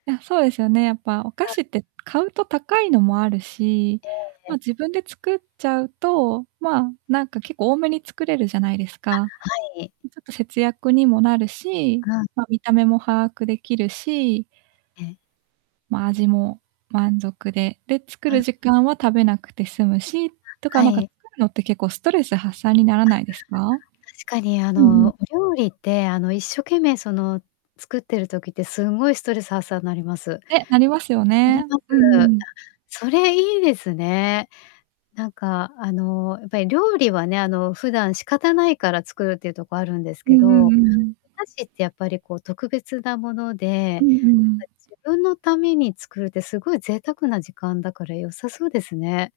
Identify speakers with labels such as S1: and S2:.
S1: いや、そうですよね、やっぱお菓
S2: あ。
S1: 子って買うと高いのもあるし、
S2: ええ
S1: まあ、
S2: え。
S1: 自分で作っちゃうと、まあ、なんか結構多めに作れるじゃないですか。ん
S2: あ、はい。
S1: ちょっと節約にもなるし、
S2: あ。
S1: ま、見た目も把握出来るし、
S2: ええ。
S1: ま、味も満足で、で、作る
S2: あ。
S1: 時間は食べなくて済むし、と
S2: あ、
S1: か
S2: は
S1: なんか
S2: い。
S1: 作るのって結構ストレス発散になら
S2: あ、
S1: ないですか？
S2: 確かにあ
S1: うんうん。
S2: の、お料理って、あの、一生懸命、その、作ってる時ってすんごいストレス発散なります。
S1: ね、なりますよ
S2: なり
S1: ね。
S2: ま
S1: うんう
S2: す。あ、
S1: ん。
S2: それいいですね。なんかあの、やっぱり料理はね、あの普段仕方ないから作るっていうとこあるんです
S1: う
S2: け
S1: んう
S2: ど、
S1: ん
S2: お
S1: うんうん。
S2: 菓子ってやっぱりこう特別なもので、な
S1: う
S2: ん
S1: ん
S2: か
S1: うんうん。
S2: 自分のために作るってすごい贅沢な時間だから良さそうですね。